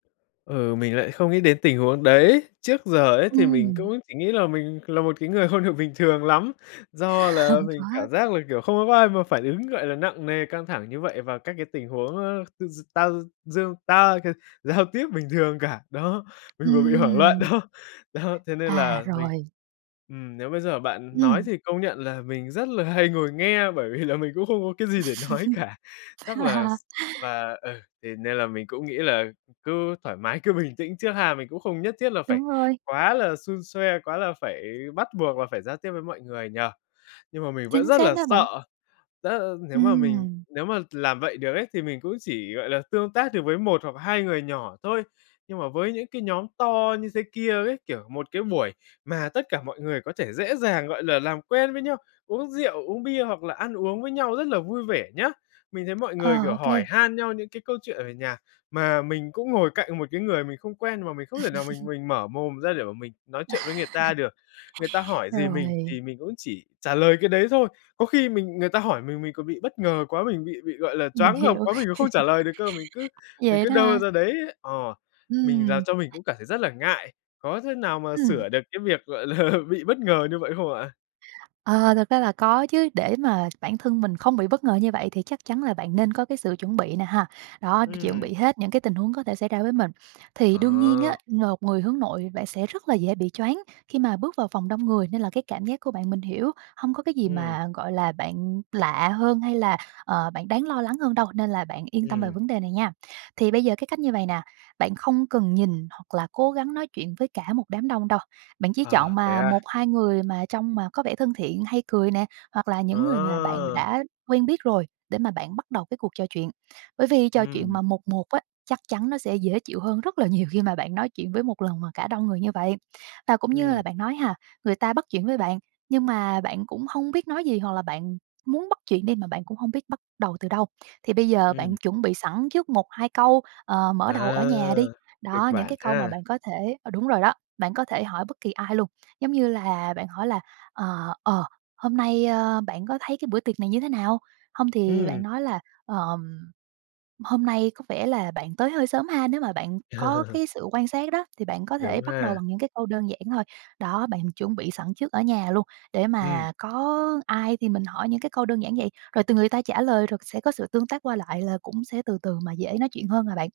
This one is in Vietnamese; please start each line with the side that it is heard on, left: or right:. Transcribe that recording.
left: Ừ, mình lại không nghĩ đến tình huống đấy. Trước giờ ấy thì mình
right: Ừm.
left: cũng chỉ nghĩ là mình là một cái người không được bình thường lắm do là
right: Hông có.
left: mình cảm giác là, kiểu, không có có ai mà phản ứng, gọi là, nặng nề, căng thẳng như vậy và các cái tình huống, ơ, d tao dương tao c giao tiếp bình thường cả. Đó, mình vừa bị hoảng loạn
right: Ừm.
left: đó. Đó, thế nên
right: À,
left: là mình,
right: rồi.
left: ừm, nếu bây giờ bạn nói
right: Ừm.
left: thì công nhận là mình rất là hay ngồi nghe bởi vì là mình cũng không có cái gì để nói cả. Chắc là s và ừ, thế nên là mình cũng nghĩ là cứ thoải mái, cứ bình tĩnh trước ha. Mình cũng không nhất thiết là phải
right: Đúng rồi.
left: quá là xun xoe, quá là phải bắt buộc là phải giao tiếp với mọi người nhỉ? Nhưng mà mình vẫn
right: Chính
left: rất
right: xác
left: là
right: đó bạn.
left: sợ, rất, ơ, nếu mà mình
right: Ừm.
left: nếu mà làm vậy được ấy thì mình cũng chỉ, gọi là, tương tác được với một hoặc hai người nhỏ thôi. Nhưng mà với những cái nhóm to như thế kia ấy, kiểu, một cái buổi mà tất cả mọi người có thể dễ dàng, gọi là, làm quen với nhau, uống rượu, uống bia, hoặc là ăn uống với nhau rất là vui vẻ nhá. Mình thấy mọi người,
right: Ờ,
left: kiểu,
right: ô kê.
left: hỏi han nhau những cái câu chuyện ở nhà, mà mình cũng ngồi cạnh một cái người mình không quen mà mình không thể nào mình mình mở mồm ra để mà mình nói chuyện với người ta được. Người ta hỏi gì mình thì
right: Rồi.
left: mình cũng chỉ trả lời cái đấy thôi, có khi mình người ta hỏi mình, mình còn bị bất ngờ quá, mình bị bị, gọi là,
right: Mình
left: choáng ngợp
right: hiểu.
left: quá. Mình còn không trả lời được cơ, mình cứ mình
right: Vậy
left: cứ
right: đó
left: đơ
right: hả?
left: ra đấy. Ờ. Mình làm
right: Ừm.
left: cho mình cũng cảm thấy rất là ngại. Có thế nào mà
right: Ừm.
left: sửa được cái việc, gọi là, bị bất ngờ như vậy không ạ?
right: Ờ, thực ra là có chứ để mà bản thân mình không bị bất ngờ như vậy thì chắc chắn là bạn nên có cái sự chuẩn bị nè ha. Đó, chuẩn
left: Ừm.
right: bị hết những cái tình huống có thể xảy ra với mình. Thì đương nhiên
left: Ồ.
right: á, một người hướng nội bạn sẽ rất là dễ bị choáng khi mà bước vào phòng đông người nên là cái cảm giác của bạn mình hiểu hông có cái gì
left: Ừm.
right: mà, gọi là, bạn lạ hơn hay là, ờ, bạn đáng lo lắng hơn đâu, nên là bạn yên tâm về
left: Ừm.
right: vấn đề này nha. Thì bây giờ cái cách như vầy nè, bạn không cần nhìn hoặc là cố gắng nói chuyện với cả một đám đông đâu. Bạn chỉ
left: À.
right: chọn
left: Thế
right: mà
left: à?
right: một hai người mà trông mà có vẻ thân thiện hay cười nè hoặc là những người mà bạn
left: Ờ.
right: đã quen biết rồi để mà bạn bắt đầu cái cuộc trò chuyện bởi vì trò chuyện
left: Ừm.
right: mà 1-1 á, chắc chắn nó sẽ dễ chịu hơn rất là nhiều khi mà bạn nói chuyện với một lần mà cả đông người như vậy. Và cũng như
left: Ừm.
right: là bạn nói ha, người ta bắt chuyện với bạn nhưng mà bạn cũng hông biết nói gì hoặc là bạn muốn bắt chuyện đi mà bạn cũng hông biết bắt đầu từ đâu. Thì bây giờ bạn
left: Ừm.
right: chuẩn bị sẵn trước một hai câu, ờ, mở đầu ở nhà đi,
left: À. Kịch
right: đó, những
left: bản
right: cái câu mà
left: ha.
right: bạn có thể, ờ đúng rồi đó, bạn có thể hỏi bất kỳ ai luôn giống như là bạn hỏi là, ờ, ờ, "Hôm nay, ơ, bạn có thấy cái bữa tiệc này như thế nào?" Hông thì bạn
left: Ừm.
right: nói là, ờm, "Hôm nay có vẻ là bạn tới hơi sớm ha", nếu mà bạn có cái sự quan sát đó thì bạn có thể
left: Đúng
right: bắt
left: ha.
right: đầu bằng những cái câu đơn giản thôi. Đó, bạn chuẩn bị sẵn trước ở nhà luôn để
left: Ừm.
right: mà có ai thì mình hỏi những cái câu đơn giản vậy, rồi từ người ta trả lời rồi sẽ có sự tương tác qua lại là cũng sẽ từ từ mà dễ nói chuyện hơn mà bạn.